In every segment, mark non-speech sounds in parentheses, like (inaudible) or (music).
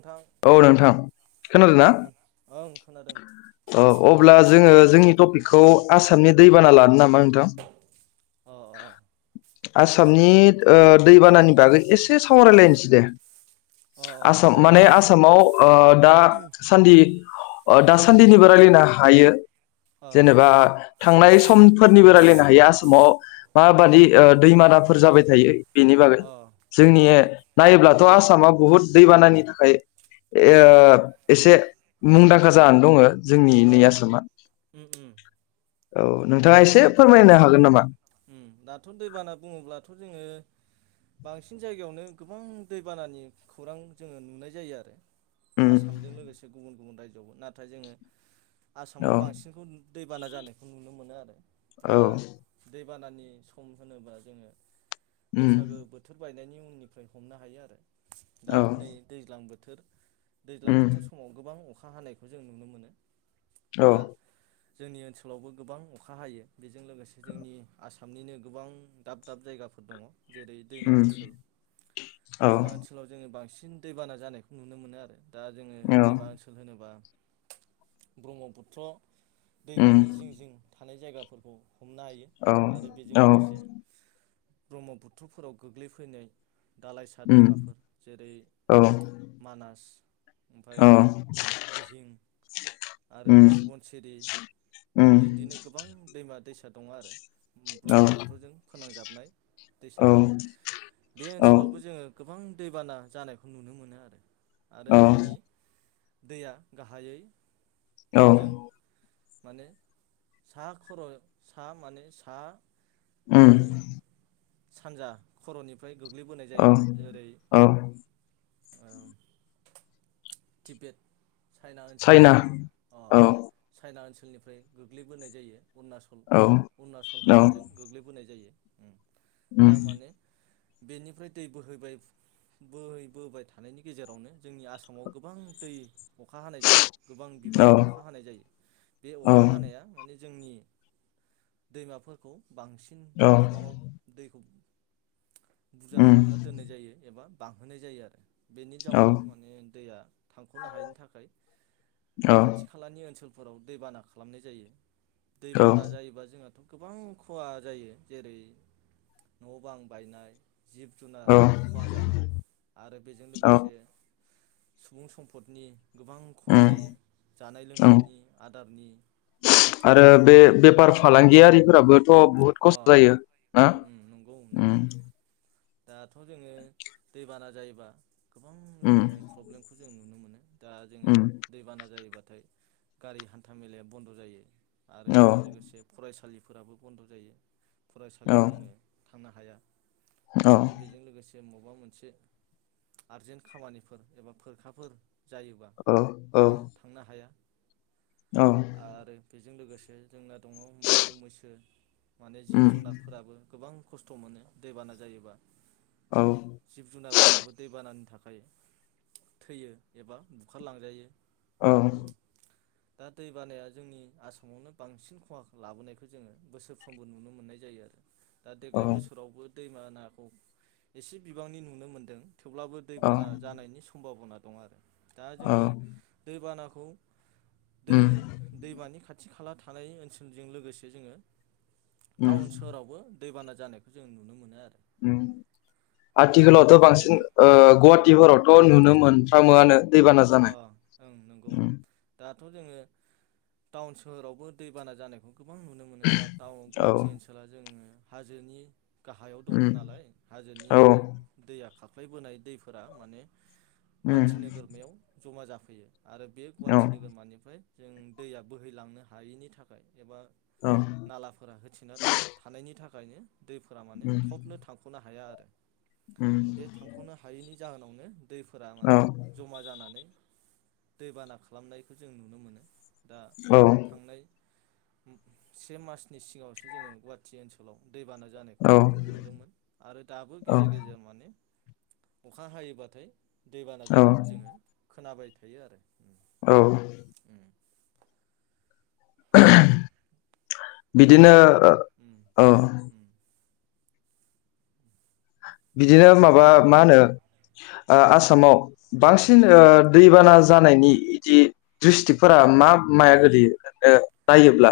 नोंथां औ नोंथां अ अ खोनादोंना? खोन ओं खोनादों औ अब्ला उम जोंङो जोंनि टपिकखौ आसामनि दैबाना लानो नामा नोंथां? अ अ उम आसामनि ओ दैबानानि बागै एसे सावरायलायनोसै दे। अ अ आसाम जागोन माने नोंथां आसामाव ओ दा सान्दि अ दासान्दिनिबो रायलायनो हायो। अ जेनेबा थांनाय समफोरनिबो रायलाय हायो आसामाव माबादि उम ओ दैबाना फोर जाबाय थायो। बेनि बागै अ जोंनि उम उम नायोब्ला थ आसामआ बहुत दैबानानि थाखाय। उम ओ एसे मुंदांखा जानानै दङो। जोंनि नै ओं आसामा। उम उम औ नोंथाङा एसे दाथ' उम फोरमायनो हागोन नामा। उम दाथ दैबाना बुङोब्लाथ जोङो। बांसिन जायगायावनो गोबां दैबानानि खौरां जोङो नुनाय जायो आरो। उम आसामजों लोगोसे गुबुन गुबुन रायजोआवबो नाथाय जोङो। औ आसामाव बांसिनखौ दैबाना जानायखौ नुनो मोनो आरो। औ दा दैबानानि सम होनोबा जोङो। उम बैसागो बोथोर बायनायनि उन। उननिफ्राय हमनो हायो आरो। औ दाथ नै दैज्लां बोथ। थोर दैज्लां उम बोथोर समाव गोबां अखा। अखा हानायखौ जों नुनो मोनो। औ दा जोंनि ओनसोलावबो गोबां अखा हायो। बेजों लोगोसे जोंनि आसाम। आसामनिनो गोबां दाब दाब जायगाफोर दङ। जेरै दैमा उम ओनसोल औ दैमा ओनसोलाव जोङो बांसिन। सिन दैबाना जानायखौ नुनो मोनो आरो। दा जोङो दैमा ओनसोल होनोबा। ब्रह्मपुत्र उम दैमानि जिं जिं थानाय जायगाफोर। उ हमनो हायो आरो बेजों औ औ लोगोसे। ब्रह्मपुत्रफोराव गोग्लैफैनाय। दालाइसा उम दैमाफोर जेरै औ मानास ओमफाय औ दिहिं आरो उम सुबन सिरि उम बिदिनो गोबां दैमा दैसा दङ' आरो। औ ब्रह्मपुत्रजों फोनांजाब नाय औ दैसाफोर बे औ ओनसोलावबो जोङो गोबां दैबाना जानायखौ नुनो मोनो आरो। आरो जोंनि दैया गाहायै औ ओजों माने सा खर' सा माने सा उम ओ सानजा खर'निफ्राय गोग्लैबोनाय औ जायो जेरै औ टि बेद चाइना ओनसोलनिफ्राय अ औ चाइना ओनस सोलनिफ्राय गोग्लैबोनाय जायो। अरुणचल औ उरुणाचल औ हाजोजों गोग्लै बोनाय जायो उम उम दा माने बेनिफ्राय दै बोहैबाय बोहै बोबाय थानायनि गेजेरावनो जोंनि आसामाव गोबां दै अखा हानाय जायो। गोबां औ बिबांनि अखा हानाय जायो। बे अखा औ हानाया माने जोंनि दैमाफोरखौ बांसिन बिबाङाव दैखौ बुरजा उम खालामना दोननाय जायो एबा बांहोनाय जायो आरो। बेनि औ जाउनाव औ माने दैया थांख'नो हायैनि थाखाय औ खाथि खालानि ओनसोल फोराव दैबाना खालामनाय जायो। दैबाना जायोबा जोंहाथ' गोबां खहा जायो जेरै न' बां बायनाय जिब जुनार औ खहा जानाय आरो बेजों औ लोगोसे सुबुं सम्पदनि गोबां खहा उम जायो जानाय ओं लोंनायनि आदारनि आरो बां थ' बुहुत अ खस्थ' जायो ना उम उम नंगौ ओम नोंथां दाथ' जोङो दैबाना जायोबा गोबां उम रोखोमनि प्रब्लेमखौ जों नुनो मोनो दा जोङो उम दैबाना जायोबा नाथाय गारि हान्था मेलाया बन्द' जायो आरो औ बेजों लोगोसे फरायसालि फोराबो बन्द' जायो औ फरायसालियाव जोङो थांनो हाया औ आरो बेजों लोगोसे जे मबेबा मोनसे आरजेन्ट खामानिफोर एबा फोरखाफोर जायोबा औ औ जोङो थांनो हाया औ आरो बेजों लोगोसे जोंना दङ मोसौ मैसो माने जिब उम जुनारफोराबो गोबां खस्थ' मोनो दैबाना जायोबा औ जिब जुनारफोराबो दैबानानि थाखाय थाखाय थैयो एबा बुखारलांजायो औ दा दै बानाया जोंनि आसामावनो बांसिन खहा लाबोनायखौ जोङो बोसोरफ्र समबो नुनो मोननाय जायो आरो दा औ देग्लाय बोसोरावबो दैबानाखौ एसे बिबांनि नुनो मोनदों थेवब्लाबो औ दैबाना जानायनि सम्भाबना दं आरो दा औ जोङो दैबानाखौ ख (inaudible) दै उम दैमानि खाथि खाला थानाय ओनसोलजों लोगोसे जोङो उम टाउन सोहोरावबो दैबाना जानायखौ जों नुनो मोनो आरो। उम दा आथिखालावथ' बांसिन टाउनफोरावबो ओ उम गुहाटिफोरावथ' नुनो मोनफ्रामोआनो दैबाना जानाय उम थ' जोङो टाउन सोहोरावबो दैबाना जानायखौ गोबां नुनो मोनो दा टाउन औ गुवाहाटि ओनसोला जोङो हाजोनि गाहायाव दङ उम नालाय औ हाजोनिफ्राय दैया खार ख्लायबोनाय दैफोरा माने उम गुवाहाटि नोगोरमायाव जमा जाफैयो आरो बे औ गुवाहाटि नोगोरमानिफ्राय जों दैया बोहैलांनो हायैनि थाखाय एबा औ नालाफोरा होथिना थानायनि था खायनो दैफोरा माने उम थबनो थांख'नो हाया। आरो उम बे थांख'नो हायैनि जाहोनावनो दैफोरा औ माने जमा जानानै दैबाना खालामनायखो जों नुनो मोनो। दा थांनाय से मासनि सिगावसो जोङो गुहाटि ओनसोलाव दैबाना जानायखौ जों नुनो मोन्दोंमोन आरो दाबो औ गेजेर गेजेर माने अखा हायोबाथाय दैबाना औ औ जानायखौ जोङो खोनाबाय थायो आरो। औ (inaudible) दा बिदिनो उम ओ उम बिदिनो माबा नों मा अ होनो ओ आसामाव बांसिन उम ओ दैबाना जानायनि इदि दिस्ट्रिक्फोरा मा माया गोलियो (inaudible) नायोब्ला?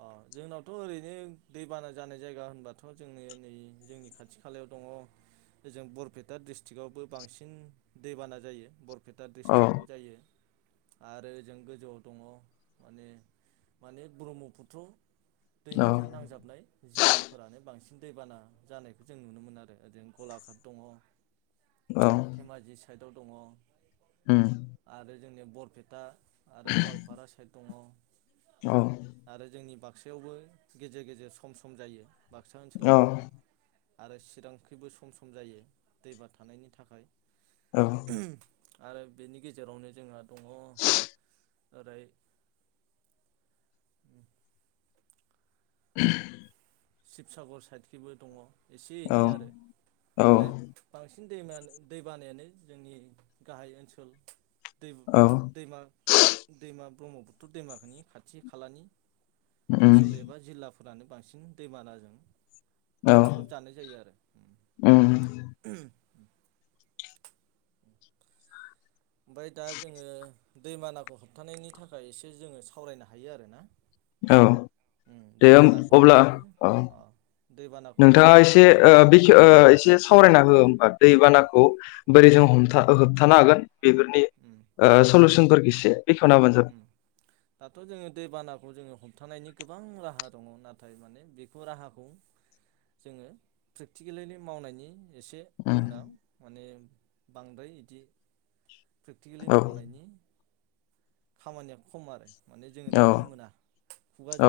अ जोंनावथ' ओरैनो दैबाना जानाय जायगा होनबाथ' जोंनि नै जोंनि खाथि खालायाव दङ ओजों बरपेटा डि्रस्टिकआवबो बांसिन दैबाना जायो बर पेटा औ ड्रिस्टिकआव जायो। आरो ओजों गोजौआव दङ माने माने ब्रह्म फुथ्र। औ दैमाजों नांजाबनाय जिल्लाफोरानो बांसिन दैबाना जानायखौ जों नुनो मोनो आरो ओरैनो गलाघाट दङ। औ धेमाजि साइ दाव दङ। उम। जोंनिया बरपेटा आरो गवालपारा साइद दङ। औ। आरो जोंनि बाक्सायावबो गेजेर गेजेर सम सम जायो। बाक्सा औ ओनसोलावबो आरो चिरांखैबो सम सम जायो दैबा थानायनि थाखाय उम। आरो बेनि गेजेरावनो जोंहा दङ' (inaudible) ओरै उम। (unintelligible) शिबसागर साइदखिबो दङ। एसे औ एनै आरो हले औ औ बांसिन बांसिन दै दै बानायानो जोंनि गाहाय ओनसोल दैबु दैमा दैमा ब्रह्मपुत्र दैमानि खाथि खालानि उम ओनसोल एबा जिल्ला फोरानो बांसिन दैमानाजों औ साग्लोबजानाय जायो आरो। उम ओमफ्राय दा जोङो दैमानाखौ होबथानायनि थाखाय एसे जोङो सावरायनो हायो आरो ना। औ दे ओम अब्ला माने औ अ दैबानाखौ नोंथाङा खमायनो एसे थाखाय जोङो ओ बेखे उम एसे ओ सावरायना हो होमबा। दैबानाखौ बोरै जों उम हमथ होबथानो हागोन। बेफोरनि उम सलुसन इसे। उम दाथ' जोंङो दै बानाखौ जोंङो हम थानायनि गोबां राहा दङ नाथाय माने बेखौ राहाखौ जोंङो प्रेक्टिकेलैलि मावनायनि एसे उम जोंनाव माने बांद्राय इदि प्रेकटिकेलि औ मावनायनि खामानिया खम आरो माने जोंङो औ नुनो मोना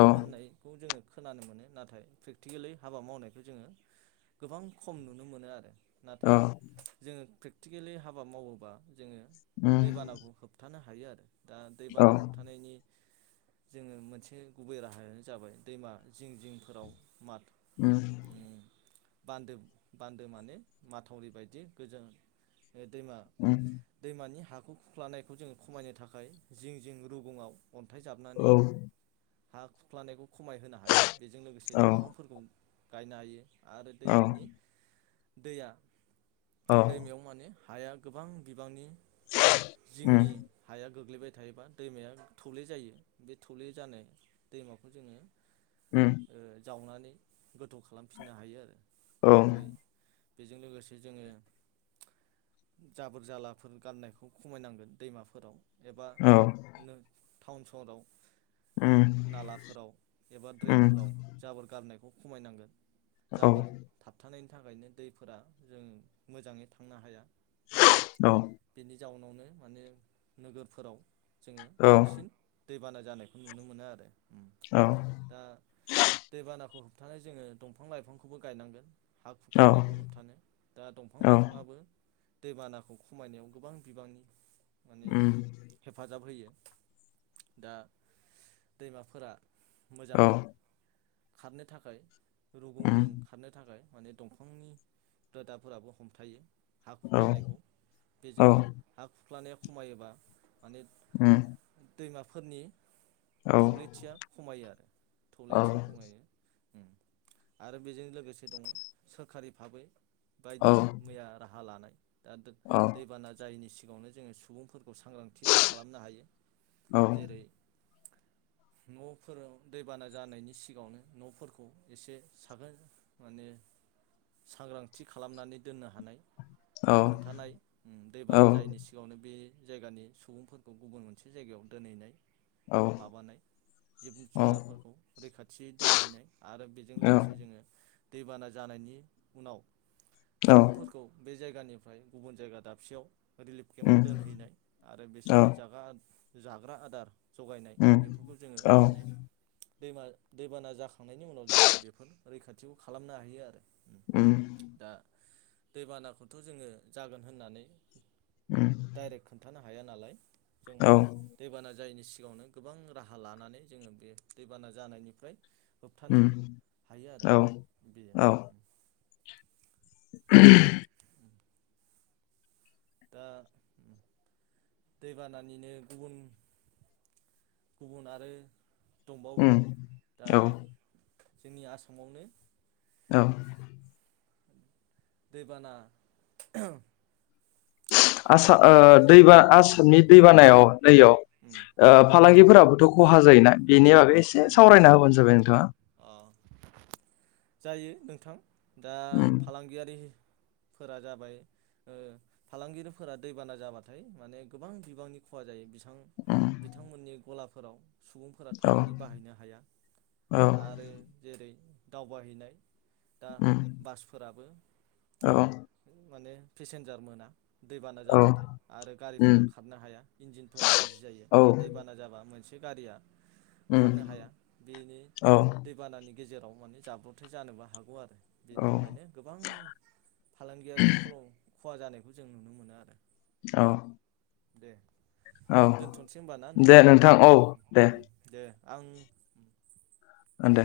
औ होननायखौ जोंङो खोनानो मोनो नाथाय प्रेकटिकेलि हाबा मावनायखौ जोंङो गोबां खम नुनो मोनो आरो नाथाय औ जोंङोे आथिकेलि हाबा मावोबा जोंङो उम दैबानाखौ होबथानो हायो (unintelligible) दा औ दैबाना होबथानायनि जोंङो मोनसे गुबै राहायानो जाबाय दैमा जिं जिंफोराव माथ उम बान्दो बान्दो माने माथावरि बायदि गोजों दैमा उम दैमानि हा बे खुख्लनायखौ जोंङो खमायनो थाखाय थाखाय जिं जिं रुबुङाव अन्थाइ औ जाबनानै हा खुख्लानायखौ खमायहोनो हायो बेजों लोगोसे दंफांफोरखौ गायनो हायो आरो औ दैमानि दैया औ दैमायाव माने हाया गोबां बिबांनि उम जोंनि गोग्लैबाय थायोबा दैमाया थौले जायो बे थौले जानो दैमाखौ जोंङो उम जावनानै गोथौ खालामफिननो हायो आरो औ ओमफाय बेजों लोगोसे जोंङो जाबोर जालाफोर गाननायखौ खमायनांगोन दैमाफोराव एबा औ नो टाउन सहराव उम नालाफोराव एबा उम ड्रेनफोराव जाबोर गारनायखौ खमायनांगोन। औ औ जाबोर थाबथानाय थाखायनो दैफोरा जों मोजाङै थांनो हाया औ। बेनि जाउनावनो माने नोगोरफोराव जोङो बांसिन दैबाना जानायखौ नुनो मोनो आरो दा दै बानाखौ होब- थानो जोङो दंफां लाइफांखौबो गायनांगोन हा औ खुरख्लानायखौ होबथानो दा दंफां औ लाइफाङाबो दैबानाखौ खमायनायाव गोबां बिबांनि माने उम हेफाजाब होयो। दा दैमाफोरा औ मोजाङै खारनो थाखाय उम रुगुंजों खारनो थाखाय माने दंफांनि रोदाफोराबो हमथायो हा औ उम औ खुरख्लानायखौ औ बेजोंनो हा खु- ख्लानाया खमायोबा माने उम दैमाफोरनि थौलेथिया खमायो आरो थौलेथिया खमायो आरो बेजों लोगोसे दङ सोरखारि भाबै बायदि मैया राहा लानाय दा औ औ दैबाना जायिनि सि- गाङावनो जोङो सुबुंफोर सांग्रांथिय खालामनो हायो जेरै न'फोराव दैबाना जानायनि सिगाङावनो न'फोरखौ एसे साखोन माने सांग्रांथि खालामनानै दोननो हानाय खोन्थानाय दैबाना जायैनि सिगाङावनो बे जायगानि सुबुंफोरखौ गुबुन मोनसे जायगायाव दोनहैनाय माबानाय जिब जुनारफोरखौ रैखाथियै दोनहैनाय आरो बेजों लोगोसे जोङो दैबाना जानायनि उनाव औ सुबुंफोरखौ बे जायगानिफ्राय गुबुन जायगा दाबसेयाव रिलिफ उम केम्पमद दोनहैनाय आरो औ बिसोरनो जागा जाग्रा आदार जगायनाय उम बेफोरखौ जोङो औ माने दैमा दैबाना जाखांनायनि उनाव जोङो बेफोर रैखाथिखौ खालामनो हायो आरो उम दा दैबानाखौथ' जोङो जागोन होननानै ओम डाइरेक्ट खोन्थानो हाया नालाय जों औ माने दैबाना जा जायनि सिगाङावनो गोबां राहा लानानै जोङो बे दैबाना जानायनिफ्राय होबथानो उम हायो आरो औ बेयो औ (inaudible) दा दैबानानिनो गुबुन गुबुन आरो दंबावो उम दा औ जोंनि आसामावनो औ दैबाना आसा ओ अ दैबा आसामनि दैबानायाव नैयाव उम उम फालांगिफोराबोथ' खहा जायोना बेनि बागै एसे उम सावरायना होबानो जाबाय नोंथाङा अ जायो नोंथां दा उम फालांगियारि फोरा जाबाय ओ फालांगिरिफोरा दैबाना जाबाथाय माने गोबां बिबांनि खहा जायो बिस उम बिथां बिथांमोननि गलाब फोराव सुबुंफोरा औ थांनानै बाहायनो हाया औ आरो जेरै दावबायाहैनाय दा उम बासफोराबो औ माने पेसेन्जार मोना दैबाना जाबाथाय आरो उम गारिफोरा खारनो हाया इन्जिनफोरा गाज्रि जायो औ दा दैबाना जाबा मोनसे बे गारिया उम खारनो हाया बेनि औ दैबानानि गेजेराव माने जाब्रबथाय जानोबो हागौ आरो बेनि औ थाखायनो गोबां फालांगियारि खलम खहा जानायखौ जों नुनो मोनो आरो औ दे औ दोनथ'नोसै होमबा ना दे नोंथां औ दे उम दे आं आ दे